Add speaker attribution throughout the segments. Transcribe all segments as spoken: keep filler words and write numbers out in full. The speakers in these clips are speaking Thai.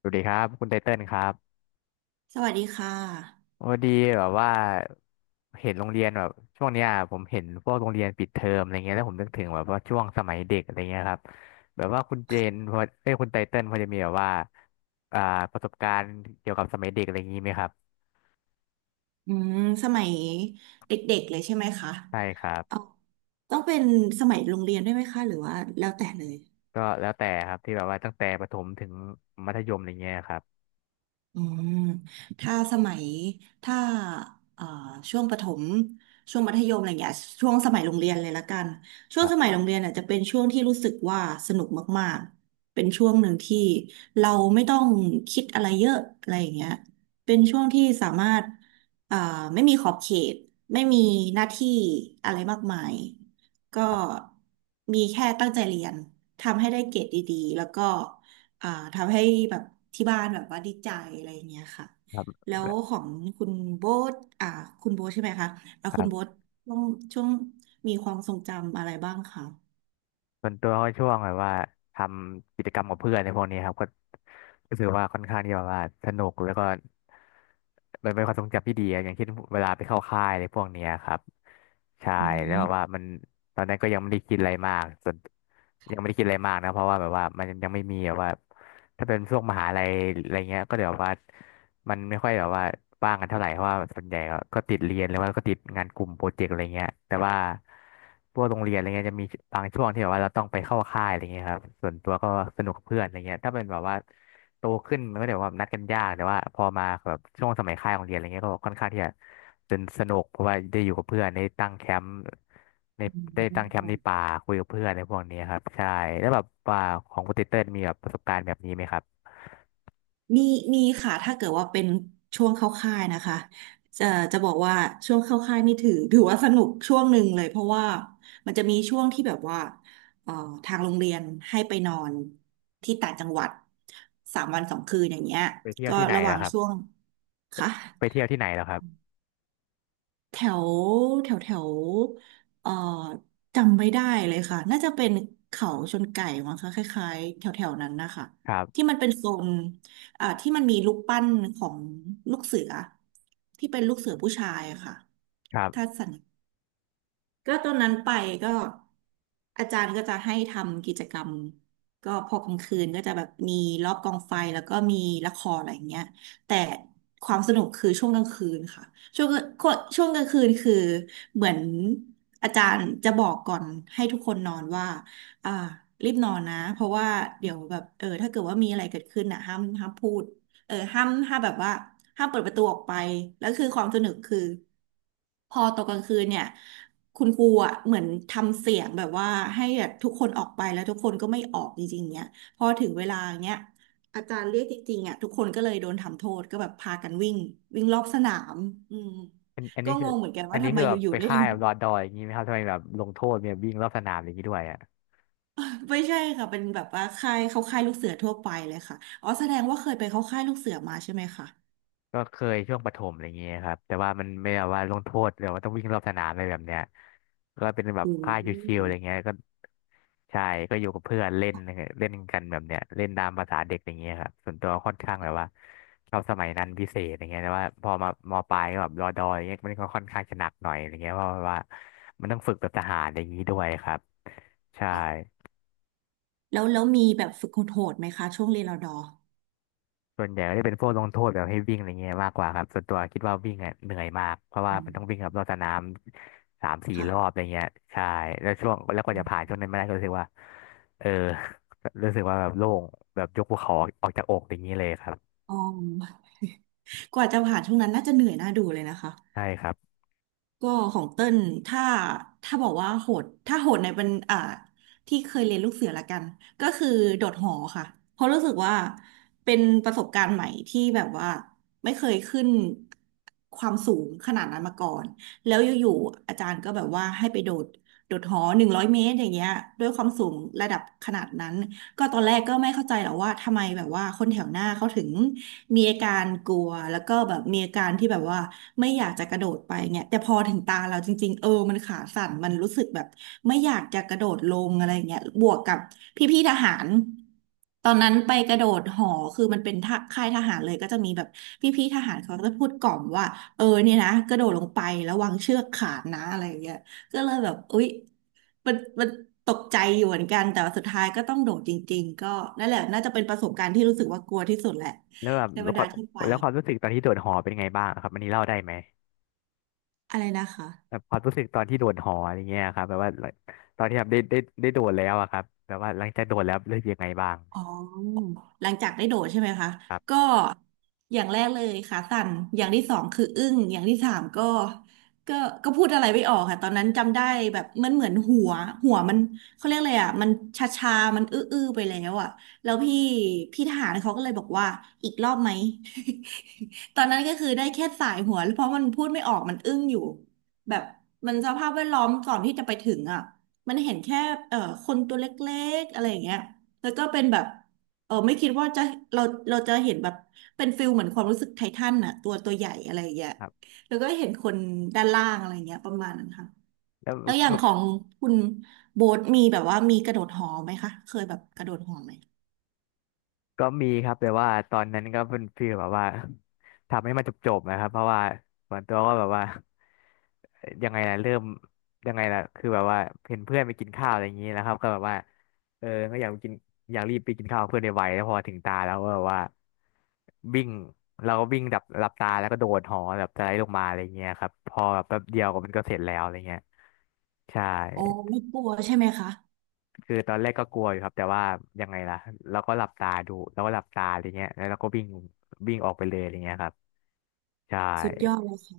Speaker 1: สวัสดีครับคุณไทเติ้ลครับ
Speaker 2: สวัสดีค่ะ
Speaker 1: พอดีแบบว่าเห็นโรงเรียนแบบช่วงเนี้ยผมเห็นพวกโรงเรียนปิดเทอมอะไรเงี้ยแล้วผมนึกถึงแบบว่าช่วงสมัยเด็กอะไรเงี้ยครับแบบว่าคุณเจนพอเอ้ยคุณไทเติ้ลพอจะมีแบบว่าอ่าประสบการณ์เกี่ยวกับสมัยเด็กอะไรอย่างงี้ไหมครับ
Speaker 2: อืมสมัยเด็กๆ เลยใช่ไหมคะ
Speaker 1: ใช่ครั
Speaker 2: เอา
Speaker 1: บ
Speaker 2: ต้องเป็นสมัยโรงเรียนด้วยไหมคะ หรือว่าแล้วแต่เลย
Speaker 1: ก็แล้วแต่ครับที่แบบว่าตั้งแต่ประถมถึงมัธยมอะไรเงี้ยครับ
Speaker 2: อืมถ้าสมัยถ้าเอ่อช่วงประถมช่วงมัธยมอะไรอย่างเงี้ยช่วงสมัยโรงเรียนเลยละกันช่ว
Speaker 1: ค
Speaker 2: ง
Speaker 1: รั
Speaker 2: ส
Speaker 1: บ
Speaker 2: มัยโรงเรียนอ่ะจะเป็นช่วงที่รู้สึกว่าสนุกมากๆเป็นช่วงหนึ่งที่เราไม่ต้องคิดอะไรเยอะอะไรอย่างเงี้ยเป็นช่วงที่สามารถเอ่อไม่มีขอบเขตไม่มีหน้าที่อะไรมากมายก็
Speaker 1: ครับ
Speaker 2: มีแค่ตั้งใจเรียนทำให้ได้เกรดดีๆแล้วก็ อ่าทำให้แบบที่บ้านแบบว่าดีใจอะไรอย่างเงี้ยค่ะแล้
Speaker 1: ค
Speaker 2: วของคุณโบ๊ทอ่าคุณโบ๊ทใช่ไหมคะอ่าคุ
Speaker 1: รั
Speaker 2: ณ
Speaker 1: บ
Speaker 2: โบ๊ทช่วงช่วงมีความทรงจำอะไรบ้างคะ
Speaker 1: ส่วนตัวก็ช่วงแบบว่าทำกิจกรรมกับเพื่อนในพวกนี้ครับก็รู้สึกว่าค่อนข้างที่แบบว่าสนุกแล้วก็มันเป็นความทรงจำที่ดีอะอย่างเช่นเวลาไปเข้าค่ายในพวกเนี้ยครับใช่
Speaker 2: อื
Speaker 1: แล้ว
Speaker 2: ม
Speaker 1: แบบว่ามันตอนนั้นก็ยังไม่ได้คิดอะไรมากส่วนยังไม่ได้คิดอะไรมากนะเพราะว่าแบบว่ามันยังไม่มีแบบว่าถ้าเป็นช่วงมหาลัยอะไรเงี้ยก็เดี๋ยวว่า มันไม่ค่อยแบบว่าว่างกันเท่าไหร่เพราะว่าส่วนใหญ่ก็ก็ติดเรียนหรือว่าก็ติดงานกลุ่มโปรเจกต์อะไรเงี้ยแต่ว่าพวกโรงเรียนอะไรเงี้ยจะมีบางช่วงที่แบบว่าเราต้องไปเข้าค่ายอะไรเงี้ยครับส่วนตัวก็สนุกกับเพื่อนอะไรเงี้ยถ้าเป็นแบบว่าโตขึ้นมันก็เดี๋ยวว่านัดกันยากแต่ว่าพอมาแบบช่วงสมัยค่ายของเรียนอะไรเงี้ยก็ค่อนข้างที่จะสนสนุกเพราะว่าได้อยู่กับเพื่อนได้ตั้งแคมป์ในได้ตั้งแคมป์ในป่าคุยกับเพื่อนในพวกนี้ครับใช่แล้วแบบว่าของคุณเต้ลมีแบบประสบการณ์แบบนี้ไหมครับ
Speaker 2: มีมีค่ะถ้าเกิดว่าเป็นช่วงเข้าค่ายนะคะจะจะบอกว่าช่วงเข้าค่ายนี่ถือ ถือว่าสนุกช่วงหนึ่งเลยเพราะว่ามันจะมีช่วงที่แบบว่าเอ่อทางโรงเรียนให้ไปนอนที่ต่างจังหวัดสามวันสองคืนอย่างเงี้ย
Speaker 1: ไปเที่ยว
Speaker 2: ก็
Speaker 1: ที่ไหน
Speaker 2: ระห
Speaker 1: แล้
Speaker 2: ว่า
Speaker 1: ว
Speaker 2: ง
Speaker 1: ครับ
Speaker 2: ช่วงค่ะ
Speaker 1: ไปเที่ยวที่ไหนแล้วครับ
Speaker 2: แถวแถวแถวเอ่อจำไม่ได้เลยค่ะน่าจะเป็นเขาชนไก่มั้งคะคล้ายๆแถวแถวนั้นนะคะ
Speaker 1: ครั
Speaker 2: ที่
Speaker 1: บ
Speaker 2: มันเป็นโซนอ่าที่มันมีรูปปั้นของลูกเสือที่เป็นลูกเสือผู้ชายอะค่ะ
Speaker 1: ครั
Speaker 2: ถ้า
Speaker 1: บ
Speaker 2: สัน ก็ตอนนั้นไปก็อาจารย์ก็จะให้ทำกิจกรรมก็พอกลางคืนก็จะแบบมีรอบกองไฟแล้วก็มีละครอะไรอย่างเงี้ยแต่ความสนุกคือช่วงกลางคืนค่ะช่วงก็ช่วงกลางคืนคือเหมือนอาจารย์จะบอกก่อนให้ทุกคนนอนว่าอ่ารีบนอนนะเพราะว่าเดี๋ยวแบบเออถ้าเกิดว่ามีอะไรเกิดขึ้นอ่ะห้ามห้ามพูดเออห้ามห้ามแบบว่าห้ามเปิดประตูออกไปแล้วคือความสนุกคือพอตกกลางคืนเนี่ย คุณครูอ่ะเหมือนทำเสียงแบบว่าให้แบบทุกคนออกไปแล้วทุกคนก็ไม่ออกจริงๆเนี่ยพอถึงเวลาเนี้ยอาจารย์เรียกจริงๆอ่ะทุกคนก็เลยโดนทำโทษก็แบบพากันวิ่งวิ่งรอบสนามอืม
Speaker 1: อันอัน
Speaker 2: ก็
Speaker 1: นี้
Speaker 2: ง
Speaker 1: คือ
Speaker 2: งเหมือนกัน
Speaker 1: อั
Speaker 2: ว่า
Speaker 1: นนี้
Speaker 2: ทำไม
Speaker 1: คือ
Speaker 2: อ
Speaker 1: แบบ
Speaker 2: ยู่
Speaker 1: ไป
Speaker 2: ๆได้
Speaker 1: ค่า
Speaker 2: ล
Speaker 1: ย
Speaker 2: ง
Speaker 1: แบบรอดอยอย่างนี้ไหมครับทำไมแบบลงโทษเนี่ยวิ่งรอบสนามอย่างนี้ด้วยอ่ะ
Speaker 2: ไม่ใช่ค่ะเป็นแบบว่าค่ายเขาค่ายลูกเสือทั่วไปเลยค่ะอ๋อแสดงว่าเคยไปเข้าค่ายลูกเสือมาใช่ไหมคะ
Speaker 1: ก็เคยช่วงประถมอะไรอย่างเงี้ยครับแต่ว่ามันไม่ได้ว่าลงโทษหรือว่าต้องวิ่งรอบสนามอะไรแบบเนี้ยก็เป็นแบบ
Speaker 2: อื
Speaker 1: ค่ายชิวๆอะไร
Speaker 2: ม
Speaker 1: เงี้ยก็ใช่ก็อยู่กับเพื่อนเล่นเล่นกันแบบเนี้ยเล่นตามภาษาเด็กอย่างเงี้ยครับส่วนตัวค่อนข้างแบบว่าชอบสมัยนั้นพิเศษอย่างเงี้ยแต่ว่าพอมามปลายก็แบบรอดอยอย่างเงี้ยมันก็ค่อนข้างจะหนักหน่อยอย่างเงี้ยเพราะว่ามันต้องฝึกแบบทหารอย่างนี้ด้วยครับใช่
Speaker 2: ค่ะแล้วแล้วมีแบบฝึกโหดๆไหมคะช่วงเรียนรอดอ
Speaker 1: ส่วนใหญ่ก็จะเป็นพวกลงโทษแบบให้วิ่งอะไรเงี้ยมากกว่าครับส่วนตัวคิดว่าวิ่งอะเหนื่อยมากเพราะว่า
Speaker 2: อื
Speaker 1: มัน
Speaker 2: ม
Speaker 1: ต้องวิ่งกับรอบสนามสามสี่รอบอะ
Speaker 2: ค่ะ
Speaker 1: ไรเงี้ยใช่แล้วช่วงแล้วกว่าจะผ่านช่วงนั้นมาได้ก็รู้สึกว่าเออรู้สึกว่าแบบโล่งแบบยกภูเขาออกจากอกอย่างนี้เลยครับ
Speaker 2: อ๋อ กว่าจะผ่านช่วงนั้นน่าจะเหนื่อยน่าดูเลยนะคะ
Speaker 1: ใช่ครับ
Speaker 2: ก็ของเต้นถ้าถ้าบอกว่าโหดถ้าโหดในเป็นอ่าที่เคยเรียนลูกเสือละกันก็คือโดดหอค่ะเพราะรู้สึกว่าเป็นประสบการณ์ใหม่ที่แบบว่าไม่เคยขึ้นความสูงขนาดนั้นมาก่อนแล้วอยู่ๆอาจารย์ก็แบบว่าให้ไปโดดโดดหอหนึ่งร้อยเมตรอย่างเงี้ยด้วยความสูงระดับขนาดนั้น ก็ตอนแรกก็ไม่เข้าใจหรอกว่าทำไมแบบว่าคนแถวหน้าเขาถึงมีอาการกลัวแล้วก็แบบมีอาการที่แบบว่าไม่อยากจะกระโดดไปเนี่ยแต่พอถึงตาเราจริงๆเออมันขาสั่นมันรู้สึกแบบไม่อยากจะกระโดดลงอะไรเงี้ยบวกกับพี่ๆทหารตอนนั้นไปกระโดดหอคือมันเป็นท่าค่ายทหารเลยก็จะมีแบบพี่ๆทหารเขาก็จะพูดกล่อมว่าเออเนี่ยนะกระโดดลงไประวังเชือกขาดนะอะไรอย่างเงี้ยก็เลยแบบอุ๊ย มันมันตกใจอยู่เหมือนกันแต่ว่าสุดท้ายก็ต้องโดดจริงๆก็นั่นแหละน่าจะเป็นประสบการณ์ที่รู้สึกว่ากลัวที่สุดแหละ
Speaker 1: แล้วแบบ
Speaker 2: ใน
Speaker 1: แล้
Speaker 2: บร
Speaker 1: ว
Speaker 2: ร
Speaker 1: ควา
Speaker 2: ดา
Speaker 1: ม
Speaker 2: ที่ไป
Speaker 1: แล้วความรู้สึกตอนที่โดดหอเป็นไงบ้างครับอันนี้เล่าได้ไหม
Speaker 2: อะไรนะคะ
Speaker 1: แบบความรู้สึกตอนที่โดดหออะไรเงี้ยครับแบบว่าตอนที่แบบได้ได้ได้โดดแล้วอะครับแบบว่าหลังจากโดดแล้วรู้สึกยังไงบ้าง
Speaker 2: อ๋อหลังจากได้โดดใช่ไหมคะ
Speaker 1: ครับ
Speaker 2: ก็อย่างแรกเลยขาสั่นอย่างที่สองคืออึ้งอย่างที่สามก็ก็ก็พูดอะไรไม่ออกค่ะตอนนั้นจำได้แบบมันเหมือนหัวหัวมันเขาเรียกอะไรอ่ะมันชาชามันอื้ออื้อไปแล้วอ่ะแล้วพี่พี่ทหารเขาก็เลยบอกว่าอีกรอบไหม ตอนนั้นก็คือได้แค่สายหัวเพราะมันพูดไม่ออกมันอึ้งอยู่แบบมันสภาพแวดล้อมก่อนที่จะไปถึงอ่ะมันเห็นแค่เอ่อคนตัวเล็กๆอะไรอย่างเงี้ย แล้วก็เป็นแบบเออไม่คิดว่าจะเราเราจะเห็นแบบเป็นฟิลเหมือนความรู้สึกไททันน่ะตัวตัวใหญ่อะไรอย่างเงี้ย
Speaker 1: ครับ
Speaker 2: แล้วก็เห็นคนด้านล่างอะไรเงี้ยประมาณนั้นค่ะ
Speaker 1: แล้ว
Speaker 2: แล้วอย่างของคุณโบ๊ทมีแบบว่ามีกระโดดหอไหมคะเคยแบบกระโดดหอไหม
Speaker 1: ก็มีครับแต่ว่าตอนนั้นก็เป็นฟีลแบบว่าทำให้มันจบๆนะครับเพราะว่าส่วนตัวก็แบบว่ายังไงล่ะเริ่มยังไงล่ะคือแบบว่าเห็นเพื่อนไปกินข้าวอะไรอย่างนี้แล้วครับก็แบบว่าเออก็อยากไปกินอยากรีบไปกินข้าวกับเพื่อนในไวๆแล้วพอถึงตาแล้วก็แบบว่าวิ่งเราก็วิ่งดับหลับตาแล้วก็โดดหอแบบสไลด์ลงมาอะไรเงี้ยครับพอแบบแป๊บเดียวก็มันก็เสร็จแล้วอะไรเงี้ยใช่
Speaker 2: โอ้ไม่กลัวใช่ไหมคะ
Speaker 1: คือตอนแรกก็กลัวอยู่ครับแต่ว่ายังไงล่ะเราก็หลับตาดูเราก็หลับตาอะไรเงี้ยแล้วเราก็วิ่งวิ่งออกไปเลยอะไรเงี้ยครับใช่
Speaker 2: สุดยอดเลยค่ะ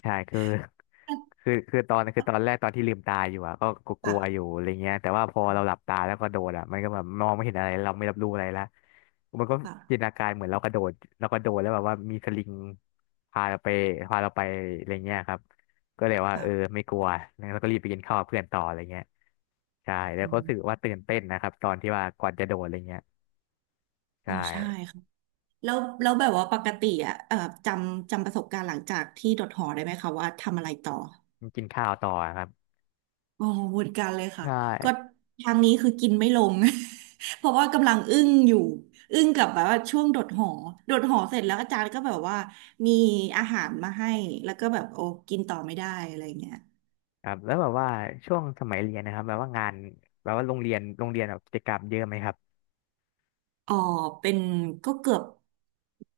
Speaker 1: ใช่คือ คือคือตอนคือตอนแรกตอนที่ลืมตาอยู่อะก็ก็ก
Speaker 2: ค่ะ
Speaker 1: ลัวอยู่อะไรเงี้ยแต่ว่าพอเราหลับตาแล้วก็โดดอะมันก็แบบมองไม่เห็นอะไรเราไม่รับรู้อะไรละมันก็จินต
Speaker 2: ค่ะ
Speaker 1: นาการเหมือนเรากระโดดเรากระโดดแล้วแบบว่ามีสลิงพาเราไปพาเราไปอะไรเงี้ยครับก็เลยว่าเออ
Speaker 2: ค่ะ
Speaker 1: ไม่กลัวแล้วก็รีบไปกินข้าวกับเพื่อนต่ออะไรเงี้ยใช่แล้
Speaker 2: อื
Speaker 1: วก็รู้
Speaker 2: ม
Speaker 1: สึกว่าตื่นเต้นนะครับตอนที่ว่าก่อนจะโดดอะไรเงี้ยใช
Speaker 2: อ๋อใช่
Speaker 1: ่
Speaker 2: ค่ะแล้วแล้วแบบว่าปกติอ่ะเอ่อจำจำประสบการณ์หลังจากที่โดดหอได้ไหมคะว่าทำอะไรต่อ
Speaker 1: กินข้าวต่อครับ
Speaker 2: อ๋อเหมือนกันเลย
Speaker 1: ใช
Speaker 2: ค่ะ ก็
Speaker 1: ่
Speaker 2: ทางนี้คือกินไม่ลง เพราะว่ากำลังอึ้งอยู่ อึ้งกับแบบว่าช่วงโดดหอโดดหอเสร็จแล้วอาจารย์ก็แบบว่ามีอาหารมาให้ แล้วก็แบบโอ้กินต่อไม่ได้อะไรเงี้ย
Speaker 1: ครับแล้วแบบว่าช่วงสมัยเรียนนะครับแบบว่างานแบบว่าโรงเรียนโรงเรียนแบบกิจกรรมเยอะไหมครับ
Speaker 2: อ๋อเป็นก็เกือบ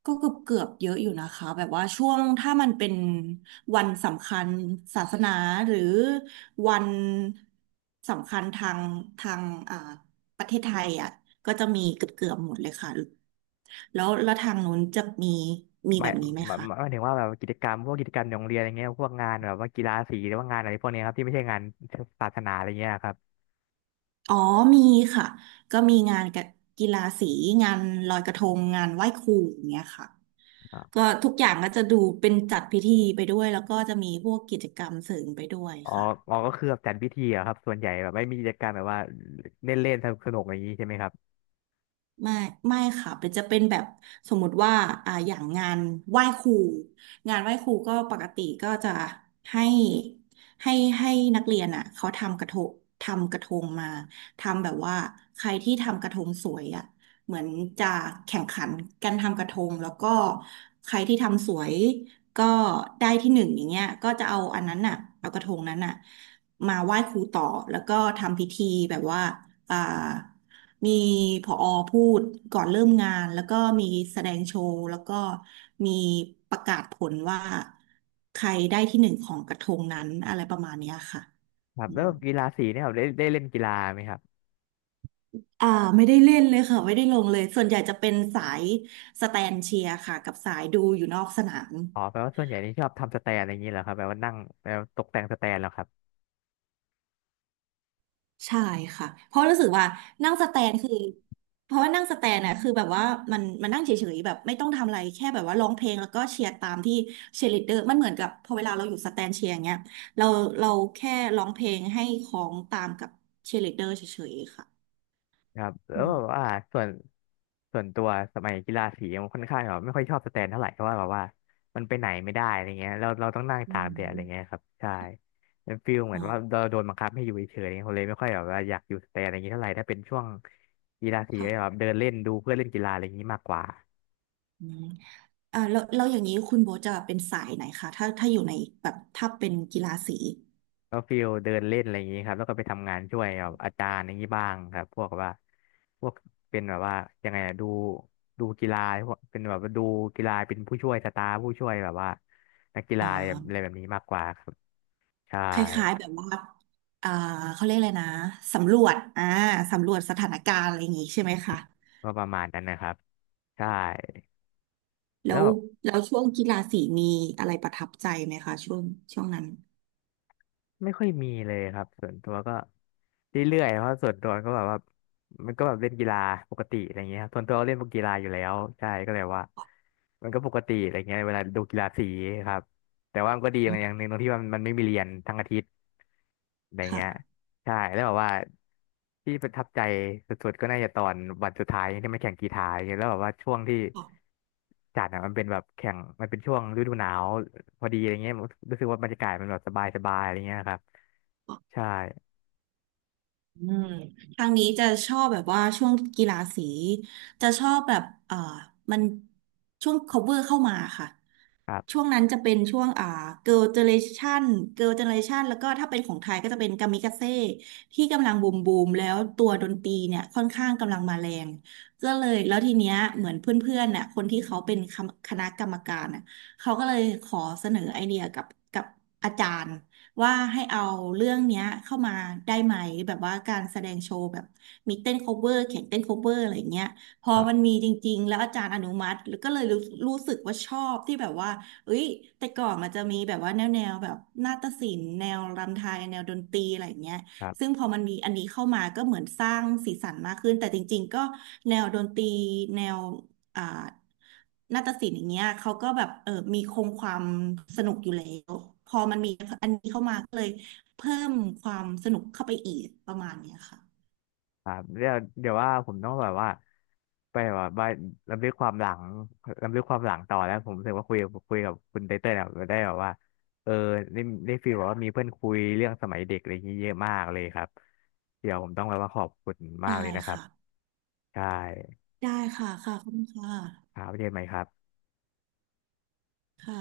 Speaker 2: ก็เกือบเกือบเยอะอยู่นะคะแบบว่าช่วงถ้ามันเป็นวันสำคัญศาสนาหรือวันสำคัญทางทางอ่าประเทศไทยอ่ะก็จะมีเกือบเกือบหมดเลยค่ะแล้วแล้วทางนู้นจะมีมี
Speaker 1: หมา
Speaker 2: แบ
Speaker 1: ย
Speaker 2: บนี้ไหม
Speaker 1: หมาย
Speaker 2: คะ
Speaker 1: หมายถึงว่าแบบกิจกรรมพวกกิจกรรมในโรงเรียนอะไรเงี้ยพวกงานแบบว่ากีฬาสีหรือว่างานอะไรพวกเนี้ยครับที่ไม่ใช่งานศาสนาอะไรเงี้ยครับ
Speaker 2: อ๋อมีค่ะก็มีงานกับกีฬาสีงานลอยกระทงงานไหว้ครูอย่างเงี้ยค่ะ
Speaker 1: อ๋อ
Speaker 2: ก็ทุกอย่างก็จะดูเป็นจัดพิธีไปด้วยแล้วก็จะมีพวกกิจกรรมเสริมไปด้วย
Speaker 1: อ๋อ
Speaker 2: ค่ะ
Speaker 1: ก็คือแบบจัดพิธีอะครับส่วนใหญ่แบบไม่มีกิจกรรมแบบว่าเล่นเล่นสนุกสนุกอย่างนี้ใช่ไหมครับ
Speaker 2: ไม่ไม่ค่ะเป็นจะเป็นแบบสมมุติว่าอ่าอย่างงานไหว้ครูงานไหว้ครูก็ปกติก็จะให้ให้ให้นักเรียนอ่ะเขาทำกระทงทำกระทงมาทำแบบว่าใครที่ทำกระทงสวยอ่ะเหมือนจะแข่งขันกันทำกระทงแล้วก็ใครที่ทำสวยก็ได้ที่หนึ่งอย่างเงี้ยก็จะเอาอันนั้นอ่ะเอากระทงนั้นอ่ะมาไหว้ครูต่อแล้วก็ทำพิธีแบบว่าอ่า มีผอพูดก่อนเริ่มงานแล้วก็มีแสดงโชว์แล้วก็มีประกาศผลว่าใครได้ที่หนึ่งของกระทงนั้นอะไรประมาณเนี้ยค่ะ
Speaker 1: ครับ
Speaker 2: อื
Speaker 1: แล้
Speaker 2: ม
Speaker 1: วกีฬาสีเนี่ยครับได้ได้เล่นกีฬาไหมครับ
Speaker 2: อ่าไม่ได้เล่นเลยค่ะไม่ได้ลงเลยส่วนใหญ่จะเป็นสายสแตนเชียร์ค่ะกับสายดูอยู่นอกสนาม
Speaker 1: อ๋อแปลว่าส่วนใหญ่นี่ชอบทำสแตนอะไรอย่างนี้เหรอครับแบบว่านั่งแบบตกแต่งสแตนเหรอครับ
Speaker 2: ใช่ค่ะเพราะรู้สึกว่านั่งสแตนคือเพราะว่านั่งสแตนน่ะคือแบบว่ามันมันนั่งเฉยๆแบบไม่ต้องทำอะไรแค่แบบว่าร้องเพลงแล้วก็เชียร์ตามที่เชียร์ลีดเดอร์มันเหมือนกับพอเวลาเราอยู่สแตนเชียร์อย่างเงี้ยเราเราแค่ร้องเพลงให้ของตามกับเชียร์ลีดเดอร์เฉยๆค่ะ
Speaker 1: ครับแล้
Speaker 2: อื
Speaker 1: วแบบ
Speaker 2: ม
Speaker 1: ว่าส่วนส่วนตัวสมัยกีฬาสีมันค่อนข้างแบบไม่ค่อยชอบสแตนเท่าไหร่เพราะว่าแบบว่ามันไปไหนไม่ได้อะไรเงี้ยเราเราต้องนั่ง
Speaker 2: อื
Speaker 1: ตากแดดอะไรเงี้ย
Speaker 2: ม
Speaker 1: ครับใช่เป็นฟีลเหมื
Speaker 2: อ๋
Speaker 1: อ
Speaker 2: อ
Speaker 1: นว่าเราโดนบังคับให้อยู่เฉยๆเขาเลยไม่ค่อยแบบว่าอยากอยู่สแตนอะไรเงี้ยเท่าไหร่ถ้าเป็นช่วงกีฬาสี
Speaker 2: ค่ะ
Speaker 1: ก็จะแบบเดินเล่นดูเพื่อนเล่นกีฬาอะไรอย่างงี้มากกว่า
Speaker 2: อืมอ่าแล้วแล้วอย่างนี้คุณโบทจะเป็นสายไหนคะถ้าถ้าอยู่ในแบบถ้าเป็นกีฬาสี
Speaker 1: ก็ฟิลเดินเล่นอะไรอย่างนี้ครับแล้วก็ไปทำงานช่วยแบบอาจารย์อย่างนี้บ้างครับพวกแบบว่าพวกเป็นแบบว่ายังไงอะดูดูกีฬาพวกเป็นแบบว่าดูกีฬาเป็นผู้ช่วยสตาฟผู้ช่วยแบบว่านักกี
Speaker 2: อ๋
Speaker 1: ฬา
Speaker 2: อ
Speaker 1: อะไรอะไรแบบนี้มากกว่าครับใช่
Speaker 2: คล้ายๆแบบว่าอ่าเขาเรียกอะไรนะสำรวจอ่าสำรวจสถานการณ์อะไรอย่างงี้ใช่ไหมคะ
Speaker 1: ก็ประมาณนั้นนะครับใช่
Speaker 2: แล้
Speaker 1: แล้ว
Speaker 2: ว
Speaker 1: แบบ
Speaker 2: แล้วช่วงกีฬาสีมีอะไรประทับใจไหมคะช่วงช่วงนั้น
Speaker 1: ไม่ค่อยมีเลยครับส่วนตัวก็เรื่อยๆเพราะส่วนตัวก็แบบว่ามันก็แบบเล่นกีฬาปกติอะไรเงี้ยครับส่วนตัวก็เล่นพวกกีฬาอยู่แล้วใช่ก็เลยว่ามันก็ปกติอะไรเงี้ยเวลาดูกีฬาสีครับแต่ว่ามันก็ดีอ
Speaker 2: อ๋อ
Speaker 1: ย่างหนึ่งตรงที่ว่ามันไม่มีเรียนทั้งอาทิตย์อะไร
Speaker 2: ค่ะ
Speaker 1: เงี้ยใช่แล้วแบบว่าที่ประทับใจสุดๆก็น่าจะตอนวันสุดท้ายที่มาแข่งกีฬาอย่างเงี้ยแล้วแบบว่าช่วงที่
Speaker 2: อ๋อ
Speaker 1: จัดอะมันเป็นแบบแข่งมันเป็นช่วงฤดูหนาว พอดีอะไรเงี้ยผมรู้สึกว่าบรรยากาศมันแบบสบายสบายอะไรเงี้ยครับ
Speaker 2: อ๋อ
Speaker 1: ใช่
Speaker 2: อืมทางนี้จะชอบแบบว่าช่วงกีฬาสี จะชอบแบบเอ่อมันช่วง cover เข้ามาค่ะ
Speaker 1: ครั
Speaker 2: ช่
Speaker 1: บ
Speaker 2: วงนั้นจะเป็นช่วงอ่าเกิร์ลเจเนเรชันเกิร์ลเจเนเรชันแล้วก็ถ้าเป็นของไทยก็จะเป็นกามิกาเซ่ที่กำลังบูมบูมแล้วตัวดนตรีเนี่ยค่อนข้างกำลังมาแรงก็เลยแล้วทีเนี้ยเหมือนเพื่อนๆน่ะคนที่เขาเป็นคำคณะกรรมการน่ะเขาก็เลยขอเสนอไอเดียกับกับอาจารย์ว่าให้เอาเรื่องเนี้ยเข้ามาได้ไหมแบบว่าการแสดงโชว์แบบมีเต้นโคเวอร์แข่งเต้นโคเวอร์อะไรอย่างเงี้ยพอ
Speaker 1: ครั
Speaker 2: มัน
Speaker 1: บ
Speaker 2: มีจริงๆแล้วอาจารย์อนุมัติแล้วก็เลยรู้รู้สึกว่าชอบที่แบบว่า เอ้ยแต่ก่อนมันจะมีแบบว่าแนวแนวแบบนาฏศิลป์แนวรำไทยแนวดนตรีอะไรอย่างเงี้ย
Speaker 1: ครั
Speaker 2: ซึ่
Speaker 1: บ
Speaker 2: งพอมันมีอันนี้เข้ามาก็เหมือนสร้างสีสันมากขึ้นแต่จริงๆก็แนวดนตรีแนวอ่านาฏศิลป์อย่างเงี้ยเขาก็แบบเออมีคงความสนุกอยู่แล้วพอมันมีอันนี้เข้ามาก็เลยเพิ่มความสนุกเข้าไปอีกประมาณเนี้ยค่ะ
Speaker 1: ครับเดี๋ยวเดี๋ยวว่าผมต้องแบบว่าไปแบบว่าลำลึกความหลังลำลึกความหลังต่อแล้วผมรู้สึกว่าคุยคุยกับคุณไตเติ้ลแบบได้แบบว่าเออได้ได้ฟีลแบบว่ามีเพื่อนคุยเรื่องสมัยเด็กอะไรอย่างนี้เยอะมากเลยครับเดี๋ยวผมต้องแบบว่าขอบคุณมา
Speaker 2: ได้
Speaker 1: กเลยนะครับ
Speaker 2: ค่ะ
Speaker 1: ใช่
Speaker 2: ได้ค่ะค่ะขอบคุณค่ะ
Speaker 1: ครับไว้เจอกันใหม่ครับ
Speaker 2: ค่ะ